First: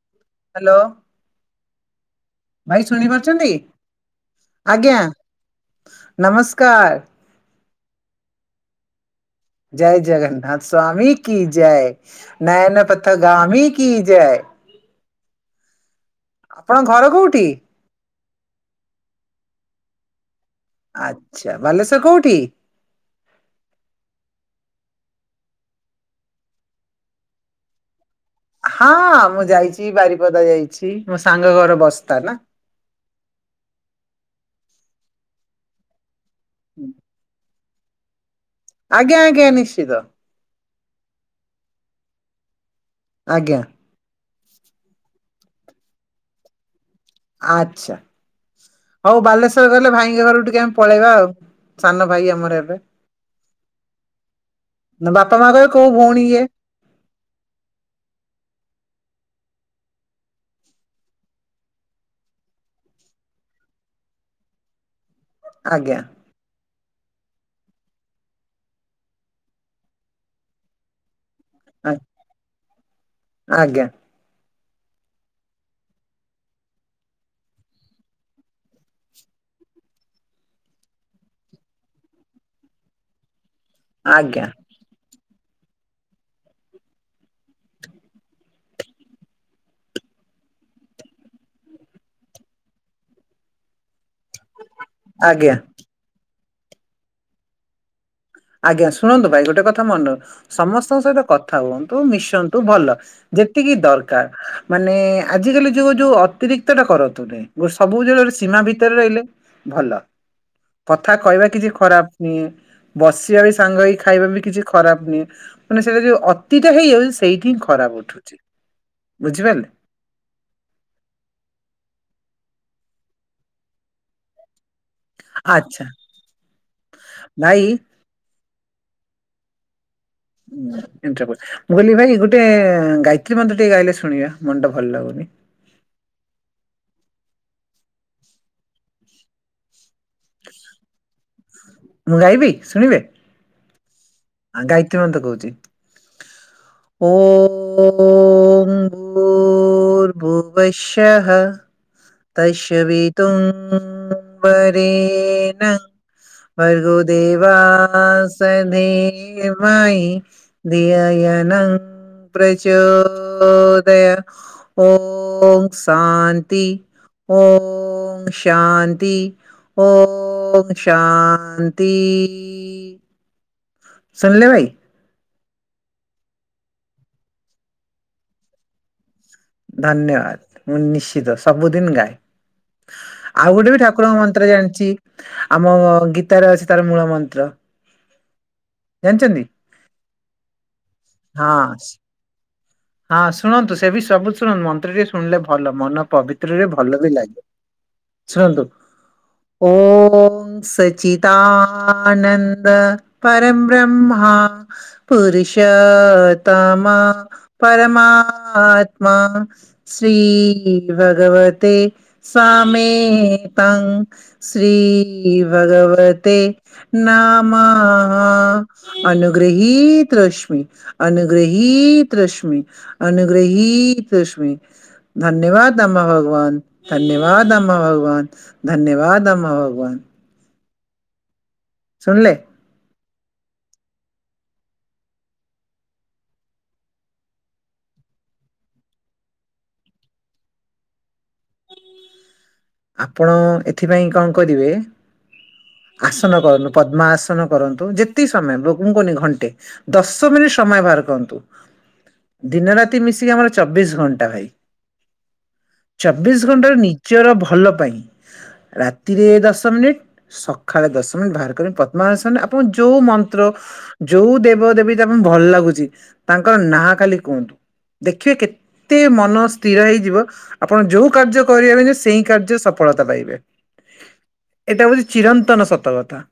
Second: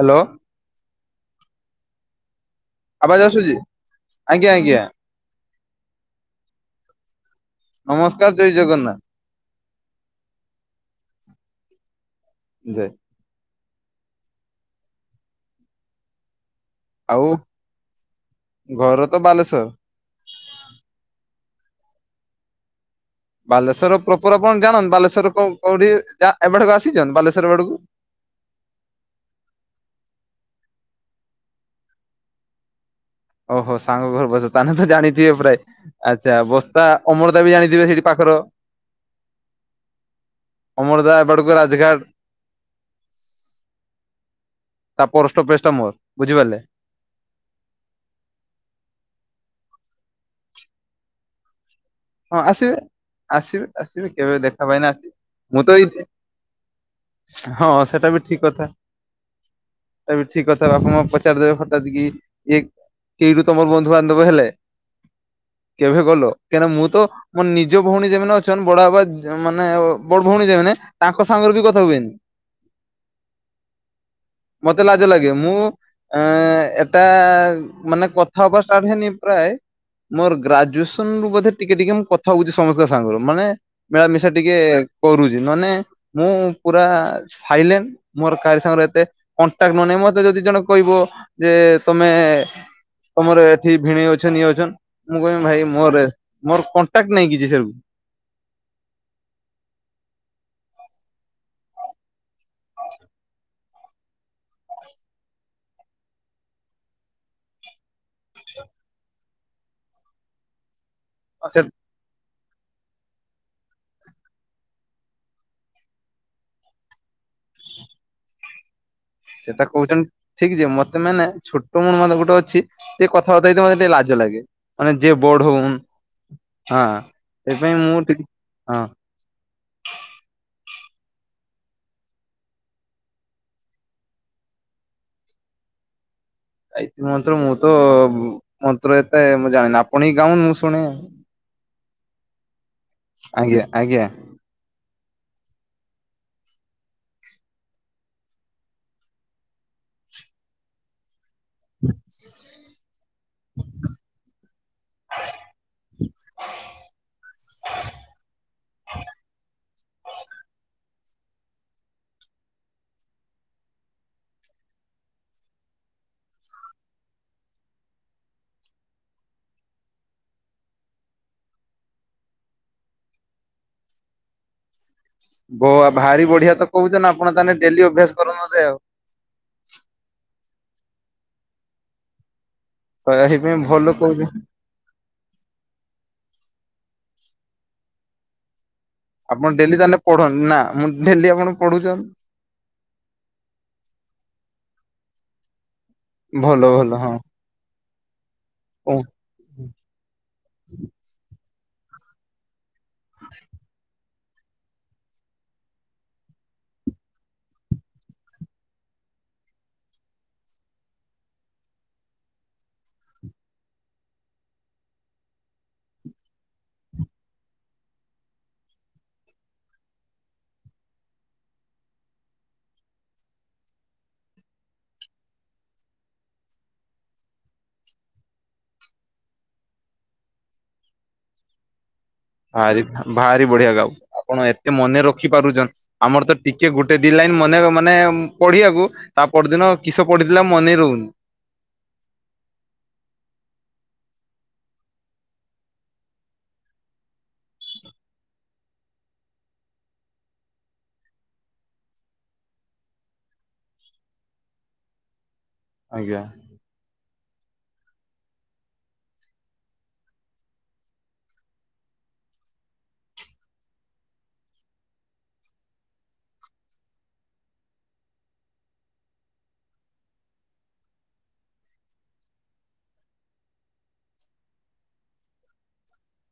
Hello. Hello. ଭାଇ ଶୁଣି ଆବାଜ ପାରୁଚନ୍ତି? ଆସୁଛି ଆଜ୍ଞା ନମସ୍କାର୍। ନମସ୍କାର୍, ଜୟ ଜଗନ୍ନା। ଜୟ ଜଗନ୍ନାଥ ସ୍ଵାମୀ କି ଜୟ, ନେୟନ ଜୟ ପଥଗାମୀ କି ଜୟ। ଆପଣ ଘର ଆଉ କୋଉଠି? ଘର ତ ବାଲେଶ୍ୱର। ଆଚ୍ଛା ବାଲେଶ୍ୱର କୋଉଠି? ବାଲେଶ୍ୱର ପ୍ରୋପର ଆପଣ ଜାଣ ବାଲେଶ୍ୱର କଁ କୋଉଠି ଯା ଏପଟ କୁ ଆସିଚନ୍ ବାଲେଶ୍ଵର ୱାଡୁ କୁ? ହଁ ମୁଁ ଯାଇଚି ବାରିପଦା ଯାଇଚି ମୋ ସାଙ୍ଗ ଘର ବସ୍ତା ନା। ଓହୋ ସାଙ୍ଗ ଘର ବସ୍ ତାନେଃ ତ ଜାଣିଥିଏ ପ୍ରାଏ ଆଚା ବସ୍ତା ଅମଳ [unintelligible] ଟାବି ଜାଣିଥିବେ ସେଠି ପାଖର? ଆଜ୍ଞା ଆଜ୍ଞା ନିଶ୍ଚିତ। ଅମରଦା ଏପଟକୁ ରାଜ୍‌ଘାଟ୍। ଆଜ୍ଞା। ତା ପୋର ଷ୍ଟପେଜ୍ ଟା ମୋର ବୁଝିପାରିଲେ? ଆଚ୍ଛା ହଉ ବାଲେଶ୍ଵର ରହିଲେ ଭାଇଙ୍କ ଘରକୁ ଟିକେ ଆମେ ପଳେଇବା ଆଉ। ସାନ ଭାଇ ହଁ ଆମର ଆସିବେ ଏବେ। ଆସିବେ ଆସିବେ କେବେ ଦେଖା ପାଇନେ ଆସି ବାପା ମା ମୁଁ କହିବେ ତ କୋଉ ଏଇ ଭଉଣୀ ଇଏ ହଁ ସେଟା ବି ଠିକ୍ କଥା। ତା ବି ଠିକ୍ କଥା ବାପା, ମା ପଚାରି ଦେବେ ହଟାତ୍ କି ଇଏ କେଉଠୁ ତମର ବନ୍ଧୁବାନ୍ଧବ ହେଲେ ଆଜ୍ଞା କେବେ କଲ କାଇଁ ନା ମୁଁ ତ ମୋ ନିଜ ଭଉଣୀ ଯେମାନେ ଅଛନ୍ ବଡ ବାପା ଯା ମାନେ ବଡ୍ ଭଉଣୀ ଯେମାନେ ତାଙ୍କ ସାଙ୍ଗରେ ବି କ ଥା ହୁଏନି ଆଜ୍ଞା ମତେ ଲାଜ ଲାଗେ ମୁଁ ଆଁ ଏଟା ମାନେ କଥା ହବା ଷ୍ଟାଟ୍ ହେନି ପ୍ରାଏ ମୋର ଗ୍ରାଜୁଏସନ୍ ରୁ ବୋଧେ ଟିକେ ଟିକେ ମୁଁ କଥା ଓଉଚି ସମସ୍ତ ସାଙ୍ଗର ମାନେ ମିଳାମିଶା ଆଜ୍ଞା ଟିକେ କରୁଚି ନନେ ମୁଁ ପୁରା ସାଇଲେନ୍। ମୋର କାଆରି ସାଙ୍ଗର ଏତେ କଣ୍ଟାକ୍ ନନେଇ ମତେ ଯଦି ଜଣ କହିବ ଯେ ତମେ ତମର ଏଠି ଭିଣେଇ ଅଛନ୍ ଇଏ ଅଛନ୍ ମୁଁ କହିବି ଆଜ୍ଞା। ଭାଇ ମୋରେ ମୋର କଣ୍ଟାକ୍ଟ ନାଇ କିଚି ସେ [unintelligible] ଆଜ୍ଞା ଶୁଣନ୍ତୁ ଭାଇ ଗୋଟେ କଥା ମନର ସମସ୍ତଙ୍କ ସହିତ କଥା ହୁଅନ୍ତୁ ମିଶନ୍ତୁ ବଲ ଯେତିକି ଦରକାର। ମାନେ ଆଜିକାଲି ଯୋଉ ଯୋଉ ଅତିରିକ୍ତଟା କରନ୍ତୁନି ମୋର ସବୁ [unintelligible] ସୀମା ଭିତରେ ରହିଲେ ଭଲ କଥା କହିବା କିଛି ଖରାପ ଉଁ ବସିବା ବି ସାଙ୍ଗ ହେଇ ଖାଇବା ବି କିଛି ଖରାପ [unintelligible] ମାନେ ସେରା ଯୋଉ ଅତିଟା ହେଇଯାଉ ସେଇଠି ହିଁ ଖରାପ ଉଠୁଚି। ସେଟା କହୁଚନ୍ ଠିକ୍ ଯେ ମତେ ମାନେ ଛୋଟ ଉଣୁ ମତେ ଗୋଟେ ଅଛି ଟିକେ କଥାବାତା ହେଇତେ ମତେ ଟିକେ ଲାଜ ଲାଗେ। ମାନେ ଯିଏ ବଢୋଉନ୍ ଆଚ୍ଛା ହଁ ସେଇଥି ଭାଇ ପାଇଁ ମୁଁ ଟି [unintelligible] ଅଁ। ଉୁଁ ଏମତିଆ [unintelligible] ମୁଁ କହିଲି ଭାଇ ଗୋଟେ ଗାୟତ୍ରୀ ମାନ୍ତ୍ର ଟି [unintelligible] ଗାଇଲେ ଶୁଣିବା ମନଟା ଭଲ ଲାଗୁନି। ଗାୟତ୍ରି ମନ୍ତ୍ର ମୁଁ ତ ବୁ ମନ୍ତ୍ର ଏତେ ମୁଁ ଜାଣେନା ଆପଣ ହିଁ ଗାଉନ୍ ମୁଁ ଶୁଣେ। ମୁଁ ଗାଇବି ଶୁଣିବେ? ଆଜ୍ଞା ଆଜ୍ଞା। ଆ ଗାୟତ୍ରୀ ମନ୍ତ କୋଉଚି। ଓମ୍ ଭୂର୍ ଭୂବଶ୍ୟଃ। ଇସ୍ୟ ବିତୁଂ ବରେନା। ଭର୍ଗୋ ଦେବାୟ ସଧିମଇଁ। ଦିଆ ୟାନା ପ୍ରଚୋଦୟା ଓଁ ଶାନ୍ତି। ଓଁ ଶାନ୍ତି। ଓଁ ଶାନ୍ତି। ଶୁଣିଲେ ଭାଇ? ବୋ ଆ ଭାରି ବଢିଆ ତ କହୁଛ ନା ଆପଣ ତାହାନେ ଡେଲି ଅଭ୍ୟାସ କର ନହଲେ ଆଉ ଧନ୍ୟବାଦ ମୁଁ ନିଶ୍ଚିତ ସବୁଦିନ ଗାଏ। ଆଉ ସେଇଥିପାଇଁ ଗୋଟେ ବି ଭଲ ଠାକୁରଙ୍କ କହୁଛ ମନ୍ତ୍ର ଜାଣିଛି ଆମ ଗୀତାରେ ଅଛି ତାର ମୂଳ ମନ୍ତ୍ର। ଜାଣିଛନ୍ତି? ଆପଣ ଡେଲି ତାହେଲେ ପଢନ୍ତି ନା ମୁଁ ଡେଲି ହଁ। ଆପଣ ସ୍- ପଢୁଛନ୍ ହଁ ଶୁଣନ୍ତୁ ସେ ବି ସବୁ ଶୁଣନ୍ତୁ ମନ୍ତ୍ରଟି ଶୁଣିଲେ ଭଲ ମନ ପବିତ୍ରରେ ଭଲ ବି ଲାଗେ ଶୁଣନ୍ତୁ। ଓଁ। ଓଁ ସଚିତାନନ୍ଦ ପରମବ୍ରହ୍ମା ପୁରୁଷୋତମ। ପରମାତ୍ମା ଶ୍ରୀ ଭଗବତେ ସ୍ଵାମେ ତାଙ୍ଗ ଶ୍ରୀ ଭଗବତେ ନମଃ ଅନୁଗୃହୀ ତସ୍ମେ। ଅନୁଗ୍ରହୀ ତସ୍ମେ ଅନୁଗ୍ରହୀତ ତସ୍ମେ। ଧନ୍ୟବାଦ ଆମା ଭଗବାନ ଧନ୍ୟବାଦ ଆମା ଭଗବାନ। ଧନ୍ୟବାଦ ଆମା ଭଗବାନ। ଶୁଣିଲେ? ଭାରି ଆ ଭାରି ବଢିଆ ଗାଉ ଆପଣ ଏତେ ମନେ ରଖି ପାରୁଚନ୍ତି। ଆମର ତ ଟିକେ ଗୋଟେ ଦି ଲାଇନ ମନେ ମାନେ ପଡିବାକୁ ତା ପରଦିନ କିସ ପଢିଥିଲା ମନେ ରହୁନି? ଆପଣ ଏଥିପାଇଁ କଣ କରିବେ? ଆସନ କରନ୍ତୁ ପଦ୍ମା ଆସନ କରନ୍ତୁ ଯେତିକି ସମୟ ମୁଁ କଣ କରୁନି ଘଣ୍ଟେ। ଦଶ ମିନିଟ ସମୟ ବାହାର କରନ୍ତୁ। ଦିନରାତି ମିଶିକି ଆମର ଚବିଶ ଘଣ୍ଟା ଭାଇ। ଆଜ୍ଞା ଚବିଶ ଘଣ୍ଟାରେ ନିଜର ଭଲ ପାଇଁ ରାତିରେ ଦଶ ମିନିଟ୍। ସଖାଳେ ଦଶ ମିନିଟ୍ ବାହାର କରିି ପଦ୍ମାସାନ ଆପଣ ଯୋଉ ମନ୍ତ୍ର ଯୋଉ ଦେବଦେବୀ ତାପ ଭଲ ଲାଗୁଛି ତାଙ୍କର ନାଁ ଖାଲି କୁହନ୍ତୁ? ଦେଖିବେ କେତେ ମନ ସ୍ଥିର ହେଇଯିବ ଆପଣ ଯୋଉ କାର୍ଯ୍ୟ କରିବେ ସେଇ କାର୍ଯ୍ୟରେ ସଫଳତା ପାଇବେ ଏଟା ହଉଛି ଚିରନ୍ତନ ସତକଥା।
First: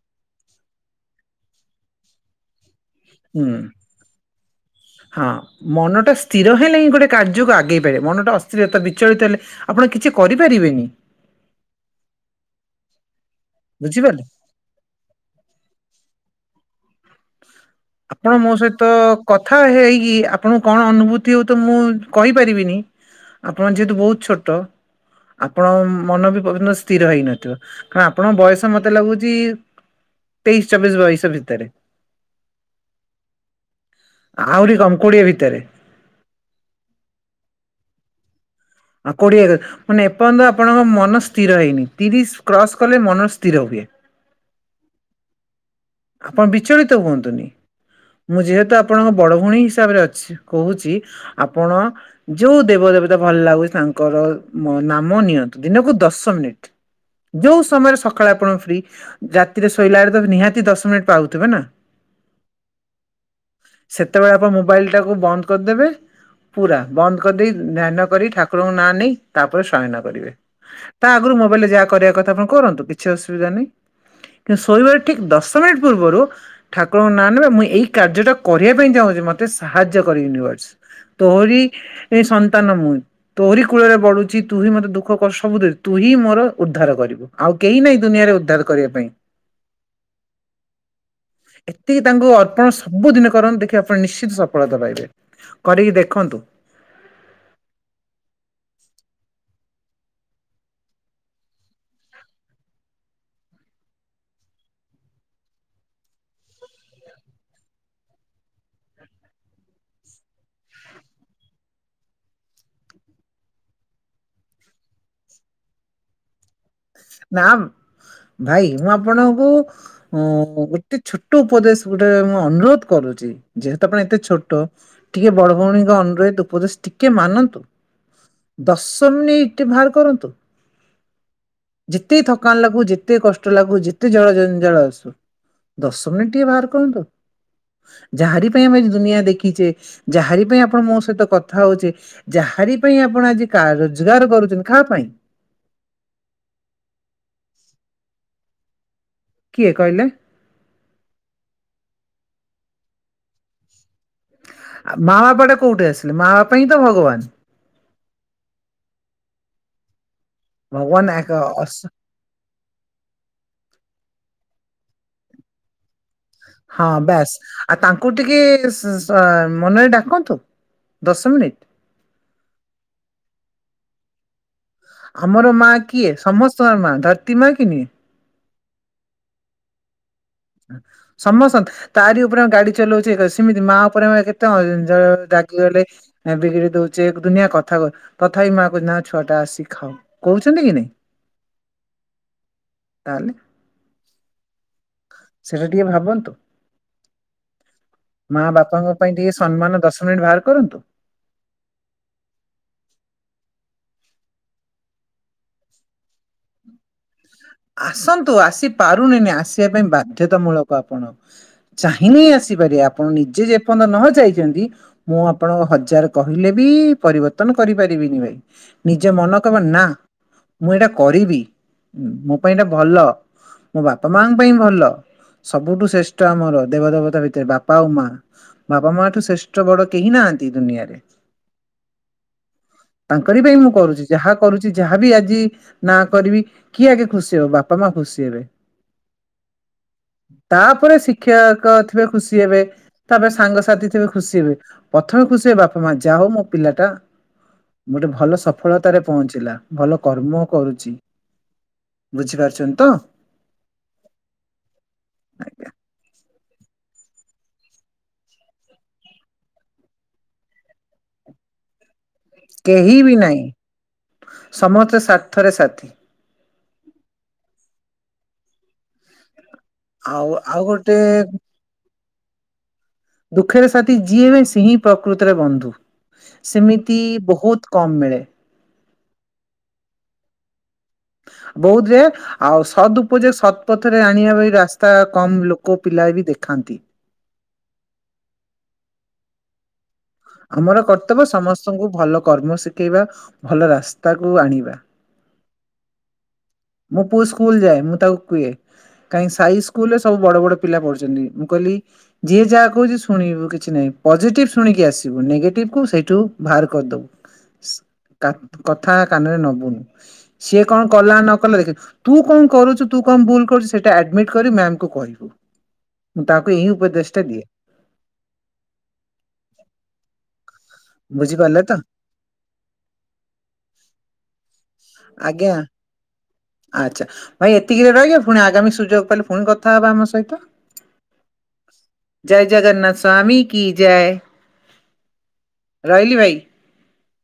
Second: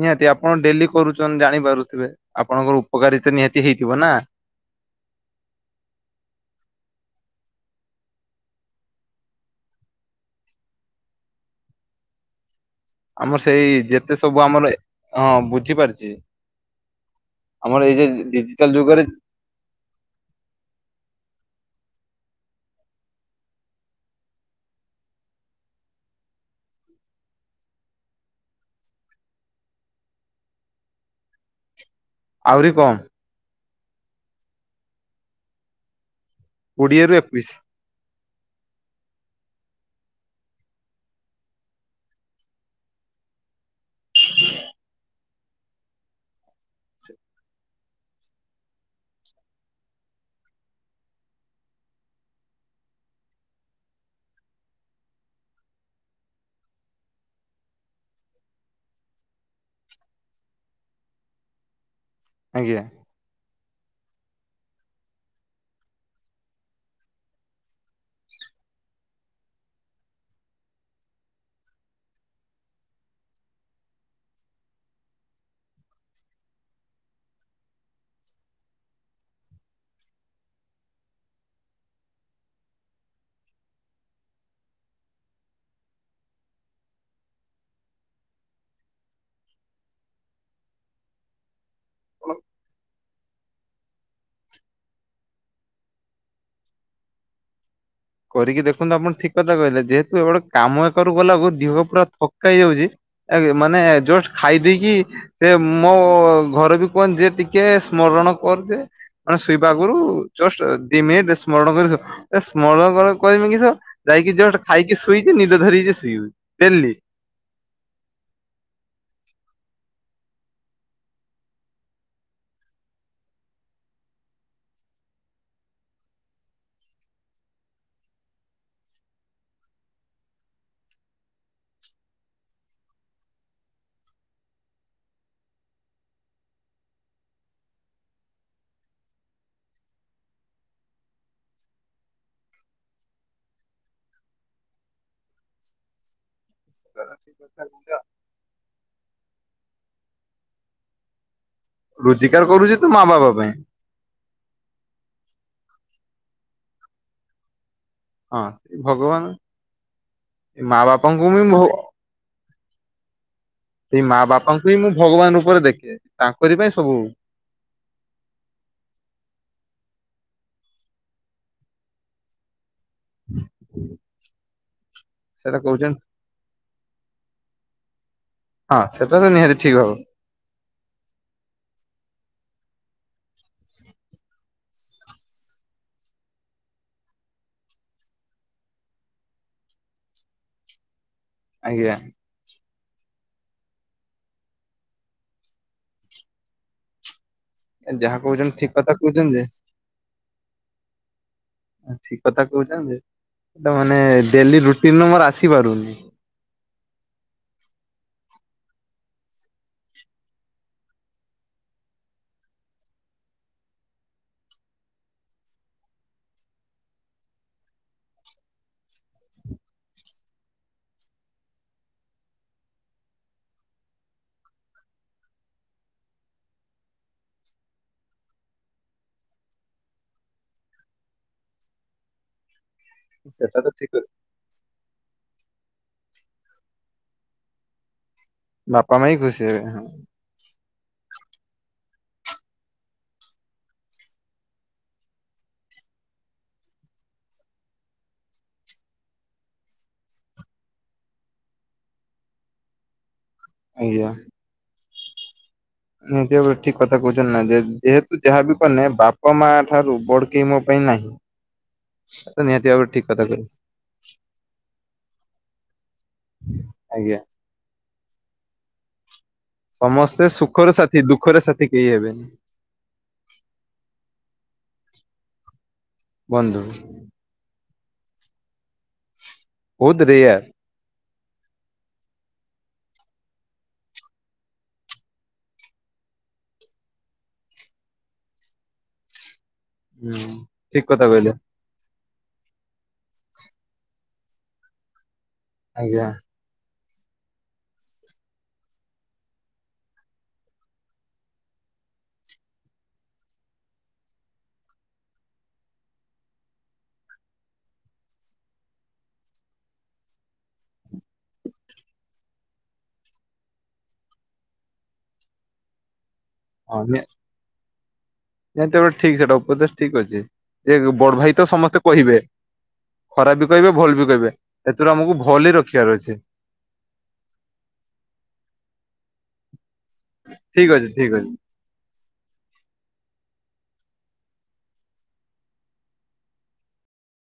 ନିହାତି ଆପଣ ଡେଲି କରୁଛନ୍ତି ଜାଣିପାରୁଥିବେ ଆପଣଙ୍କର ଉପକାରିତା ହୁଁ ନିହାତି ହେଇଥିବ ନା? ହଁ ମନଟା ସ୍ଥିର ହେଲେ ହିଁ ଗୋଟେ କାର୍ଯ୍ୟକୁ ଆଗେଇ ପାରିବ ମନଟା ଅସ୍ଥିରତା ବିଚଳିତ ହେଲେ ଆପଣ କିଛି କରିପାରିବେନି। ଆମର ସେଇ ଯେତେ ବୁଝିପାରିଲେ ସବୁ ଆମର ହଁ ବୁଝିପାରିଛି? ଆମର ଏଇ ଯୋଉ ଆପଣ ମୋ ଡିଜିଟାଲ ସହିତ ଯୁଗରେ କଥା ହେଇକି ଆପଣଙ୍କୁ କଣ ଅନୁଭୂତି ହୁଏ ତ ମୁଁ କହିପାରିବିନି? ଆପଣ ଯେହେତୁ ବହୁତ ଛୋଟ। ଆପଣ ମନ ବି ପର୍ଯ୍ୟ ସ୍ଥିର ହେଇନଥିବ କାରଣ ଆପଣଙ୍କ ବୟସ ମତେ ଲାଗୁଛି ତେଇଶ୍ ଚବିଶ୍ ବୟସ ଭିତରେ। ଆହୁରି କମ୍। ଆହୁରି କମ୍ କୋଡିଏ ଭିତରେ କୋଡ଼ିଏ ରୁ ଏକୋଇଶ। ଆଉ କୋଡିଏ ଏକ ମାନେ ଏପର୍ଯ୍ୟନ୍ତ ଆପଣଙ୍କ ମନ ସ୍ଥିର ହେଇନି ତିରିଶ କ୍ରସ୍ କଲେ ମନ ସ୍ଥିର ହୁଏ। ହ [unintelligible] ଆପଣ ବିଚଳିତ କୁଅନ୍ତୁନି ମୁଁ ଯେହେତୁ ଆପଣଙ୍କ ବଡ ଭଉଣୀ ହିସାବରେ ଅଛି। କହୁଛି ଆପଣ। ଯୋଉ ଦେବ ଦେବତା ଭଲ ଲାଗୁଚି ତାଙ୍କର ନାମ ନିଅନ୍ତୁ ଦିନକୁ ଦଶ ମିନିଟ। ଯୋଉ ସମୟରେ ସକାଳେ ଆପଣ ଫ୍ରି ରାତିରେ ଶୋଇଲା ବେଳେ ତ ନିହାତି ଦଶ ମିଟ୍ ପାଉଥିବେ ନା? ଆଜ୍ଞା। ସେତେବେଳେ ଆପଣ ମୋବାଇଲ୍ ଟାକୁ ବନ୍ଦ କରିଦେବେ। ପୁରା ବନ୍ଦ କରିଦେଇ ଧ୍ୟାନ କରି ଠାକୁରଙ୍କ ନାଁ ନେଇ ତାପରେ ସୟନ କରିବେ। ତା ଆଗରୁ ମୋବାଇଲ ରେ ଯାହା କରିବା କଥା ଆପଣ କରନ୍ତୁ କିଛି ଅସୁବିଧା ନାହିଁ କିନ୍ତୁ ଶୋଇବାର ଠିକ ଦଶ ପୂର୍ବରୁ। ଠାକୁରଙ୍କ ନାଁ ନେବେ ମୁଁ ଏଇ କାର୍ଯ୍ୟଟା କରିବା ପାଇଁ ଚାହୁଁଚି ମତେ ସାହାଯ୍ୟ କରି ୟୁନିଭର୍ସ। ତୋହରି ଏ ସନ୍ତାନ ମୁଁ। ତୋରି କୂଳରେ ବଢୁଛି ତୁ ହିଁ ମତେ ଦୁଃଖ କଷ୍ଟ ସବୁ ଦେ ତୁ ହିଁ ମୋର ଉଦ୍ଧାର କରିବୁ। ଆଉ କେହି ନାାଇଁ ଦୁନିଆରେ ଉଦ୍ଧାର କରିବା ପାଇଁ। ଏତିକି ତାଙ୍କୁ ଅର୍ପଣ ସବୁଦିନେ କରନ୍ତୁ ଦେଖି ଆପଣ ନିଶ୍ଚିତ ସଫଳତା ପାଇବେ। କରିକି ଦେଖନ୍ତୁ। କରିକି ଦେଖନ୍ତୁ ଆପଣ ଠିକ କଥା କହିଲେ ଯେହେତୁ ଏ ଗୋଟେ କାମ କରୁ ଗଲାକୁ ଦେହ ପୁରା ଥକା ହେଇଯାଉଛି। ଏ ମାନେ ଜୋରସ ଖାଇ ଦେଇେଇକି। ସେ ମୋ ଘରେ ବି କୁହେ ଯିଏ ଟିକେ ସ୍ମରଣ କର ଯେ। ମାନେ ଶୋଇବାଗରୁ ଜଷ୍ଟ ଦି ମିନିଟ ସ୍ମରଣ କରି ସ୍ମରଣ କଣ କହିମି କିସ ଯାଇକି ଜଷ୍ଟ ଖାଇକି ଶୋଇଛି ନିଦ ଧରିିକି ଶୋଇବୁ ଡେଲି। ନା ଭାଇ ମୁଁ ଆପଣଙ୍କୁ ହଁ ଗୋଟେ ଛୋଟ ଉପଦେଶ ଗୋଟେ ମୁଁ ଅନୁରୋଧ କରୁଚି। ଯେହେତୁ ଆପଣ ଏତେ ଛୋଟ ଟିକେ ବଡ ଭଉଣୀଙ୍କ ଅନୁରୋହିତ ଉପଦେଶ ଟିକେ ମାନନ୍ତୁ। ଦଶମୀ ନେଇ ଟେ ବାହାର କରନ୍ତୁ। ଯେତେ ଥକା ଲାଗୁ ଯେତେ କଷ୍ଟ ଲାଗୁ ଯେତେ ଜଳ ଜଞ୍ଜା ଳ ଆସୁ। ଦଶ ମିନିଟ୍ ଟିକେ ବାହାର କରହନ୍ତୁ। ଯାହାରି ପାଇଁ ଆମେ ଦୁନିଆ ଦେଖିଛେ ଯାହାରି ପାଇଁ ଆପଣ ମୋ ସହିତ କଥା ହଉଛେ। ଯାହାରି ପାଇଁ ଆପଣ ଆଜି ରୋଜଗାର କରୁଛନ୍ତି କାହା ପାଇଁ? [unintelligible] କିଏ କହିଲେ? ରୋଜିଗାର କରୁଚି ତ ମା ବାପ ପାଇଁ। ମା ବାପଟା କୋଉଠି ଆସିଲେ ମା ବାପ ହିଁ ତ ଭଗବାନ। ହଁ ଭଗବାନ ମା ଭଗବାନ ଏକ ବାପାଙ୍କୁ ମୋ ଅସ ସେଇ ମା ବାପାଙ୍କୁ ହିଁ ମୁଁ ଭଗବାନ ରୂପରେ ଦେଖେ। ତାଙ୍କରି ପାଇଁ ହଁ ସବୁ ବାସ୍। ଆଉ ତାଙ୍କୁ ଟିକେ ମନରେ ଡାକନ୍ତୁ ଦଶ ମିନିଟ୍। ହୁଁ। ଆମର ମା କିଏ ସମସ୍ତ ଆମର ମା ଧରତି ମାକି ନୁହେ? ହଁ ସେଟା ତ ନିହାତି ଠିକ୍ ହବ। ସମସ୍ତନ୍ତେ। ତାରି ଉପରେ ଆ ଗାଡି ଚଲଉଛି ସେମିତି ମା ଉପରେ ଆମ କେତେ ଅଝଟ ରାଗିଗଲେ। ବିଗିଡି ଦଉଛେ ଦୁିନିଆ କଥା କହୁ ତଥାପି ମା କହୁଛି ନା ଛୁଆ ଟା ଆସି ଖାଉ। କରୁଛନ୍ତି କି ନାଇଁ। ଆଜ୍ଞା। ତାହେଲେ? ସେଇଟା ଟିକେ ଭାବନ୍ତୁ। ଯାହା ମା କହୁଛନ୍ତି ଠିକ ବାପାଙ୍କ କଥା ପାଇଁ ଟିକେ କହୁଛନ୍ତି ଯେ ସମ୍ମାନ ଦଶ ମିନିଟ ବାହାର କରନ୍ତୁ। ଠିକ କଥା କହୁଛନ୍ତି ଯେ ଟା ମାନେ ଡେଲି ରୁଟିନରୁ ମେରଆସିପାରୁନି। ଆସନ୍ତୁ ଆସି ପାରୁନିନି ଆସିବା ପାଇଁ ବାଧ୍ୟତାମୂଳକ ଆପଣ। ଚାହିଁନେ ଆସିପାରିବେ ଆପଣ ନିଜେ ଯେପର୍ଯ୍ୟନ୍ତ ନ ଚାହିଁଛନ୍ତି ମୁଁ ଆପଣଙ୍କୁ ହଜାର କହିଲେ ବି ପରିବର୍ତ୍ତନ କରିପାରିବିନି ଭାଇ। ନିଜେ ମନ କହିବ ନା ମୁଁ ଏଇଟା କରିବି। ହୁଁ ମୋ ପାଇଁ ଏଟା ଭଲ ମୋ ବାପା ମାଙ୍କ ପାଇଁ ଭଲ ସବୁଠୁ ଶ୍ରେଷ୍ଠ ଆମର ଦେବ ଦେବତା ଭିତରେ ବାପା ଆଉ ମା ବାପା ମା ଠୁ ଶ୍ରେଷ୍ଠ ବଡ କେହି ନାହାନ୍ତି ଦୁନିଆରେ। ତାଙ୍କରି ସେଟା ପାଇଁ ତ ମୁଁ ଠିକ କରୁଛି ଯାହା କରୁଛି ଯାହା ବିି ଆଜି ନା କରିବି। କିଏ ଆଗେ ଖୁସି ହବ ବାପା ମା ଖୁସି ହେବେ। ବାପା ମା ହଁ ଖୁସି ହେବେ। ତାପରେ ଶିକ୍ଷକ ଥିବେ ଖୁସି ହେବେ। ତାପରେ ସାଙ୍ଗସାଥୀ ଥିବେ ଖୁସି ହେବେ ପ୍ରଥମେ ଖୁସି ହେବେ ବାପା ମା ଯାହା ହଉ ମୋ ପିଲାଟା ଗୋଟେ ଭଲ ସଫଳତାରେ ପହଞ୍ଚିଲା ଭଲ କର୍ମ କରୁଛି। ବୁଝିପାରୁଛନ୍ତି ତ? ଆଜ୍ଞା। ନିଜ ଠିକ କଥା କହୁଛନ୍ତି ନା ଯେ ଯେହେତୁ ଯାହାବି କଲେ ବାପା ମା ଠାରୁ ବଡକେଇ ମୋ ପାଇଁ ନାହିଁ। ତ ନିହାତି ଭାବରେ କେହି ଠିକ ବି କଥା ନାହିଁ କହିଲେ ସମସ୍ତେ ସାର୍ଥରେ ସାଥୀ। ଆଜ୍ଞା। ସମସ୍ତେ ଆଉ ଆଉ ସୁଖର ଗୋଟେ ସାଥୀ ଦୁଃଖର ସାଥି କେହି ହେବେନି। ଦୁଃଖରେ ସାଥୀ ଯିଏ ହୁଏ ସେ ହିଁ ପ୍ରକୃତରେ ବନ୍ଧୁ ବନ୍ଧୁ ସେମିତି ବହୁତ କମ୍ ମିଳେ। ବହୁତ ରେୟାର। ବହୁତ ରେୟାର। ଆଉ ସଦ୍ ଉପଯୋଗ ସଦ୍ ପଥରେ ଆଣିବା ବା ରାସ୍ତା କମ ଲୋକ ପିଲା ବି ଦେଖାନ୍ତି। ହୁଁ ଆମର ଠିକ କଥା କର୍ତ୍ତବ୍ୟ କହିଲେ ସମସ୍ତଙ୍କୁ ଭଲ କର୍ମ ଶିଖେଇବା ଭଲ ରାସ୍ତାକୁ ଆଣିବା। ଆଜ୍ଞା। ମୁଁ ପୁଅ ସ୍କୁଲ ଯାଏ ମୁଁ ତାକୁ କୁହେ। କାହିଁ ସାଇ ସ୍କୁଲ ରେ ସବୁ ବଡ ବଡ ପିଲା ପଢୁଛନ୍ତି ମୁଁ କହିଲି ଯିଏ ଯାହା କହୁଛି ଶୁଣିବୁ କିଛି ନାହିଁ ପଜିଟିଭ ଶୁଣିକି ଆସିବୁ ନେଗେଟିଭ କୁ ସେଇଠୁ ବାହାର କରିଦବୁ। କଥା କାନରେ ନବୁନୁ ସିଏ କଣ କଲା ନ ତୁ କଣ କରୁଛୁୁ ତୁ କଣ ଭୁଲୁଟା କରୁଛୁ ସେଟା ଆଡମିଟ୍ କରିବୁ ମ୍ୟାମ ଙ୍କୁ କହିବୁ। ମୁଁ ତାକୁ ଏହି ହଁ ଉପଦେଶ ଟା ଦିଏ। ନିହାତି ଭାବେ ଠିକ ସେଟା ଉପଦେଶ ଠିକ ଅଛି ଏ ବଡ ଭାଇ ତ ସମସ୍ତେ କହିବେ ଖରାପ ବି କହିବେ ଭଲ ବି କହିବେ ଏଥିରୁ ଆମକୁ ଆଜ୍ଞା ଭଲ ହି ରଖିବାର ଅଛି। ଆଚ୍ଛା ଭାଇ ଏତିକିରେ ରହିବ ପୁଣି ଆଗାମୀ ସୁଯୋଗ ପାଇଲେ ପୁଣି କଥା ହେବା ଆମ ସ। ଠିକ ଅଛି ଠିକ ଅଛି। ଜୟ ଜଗନ୍ନାଥ ସ୍ୱାମୀ କି ଜୟ। ରହିଲି ଭାଇ।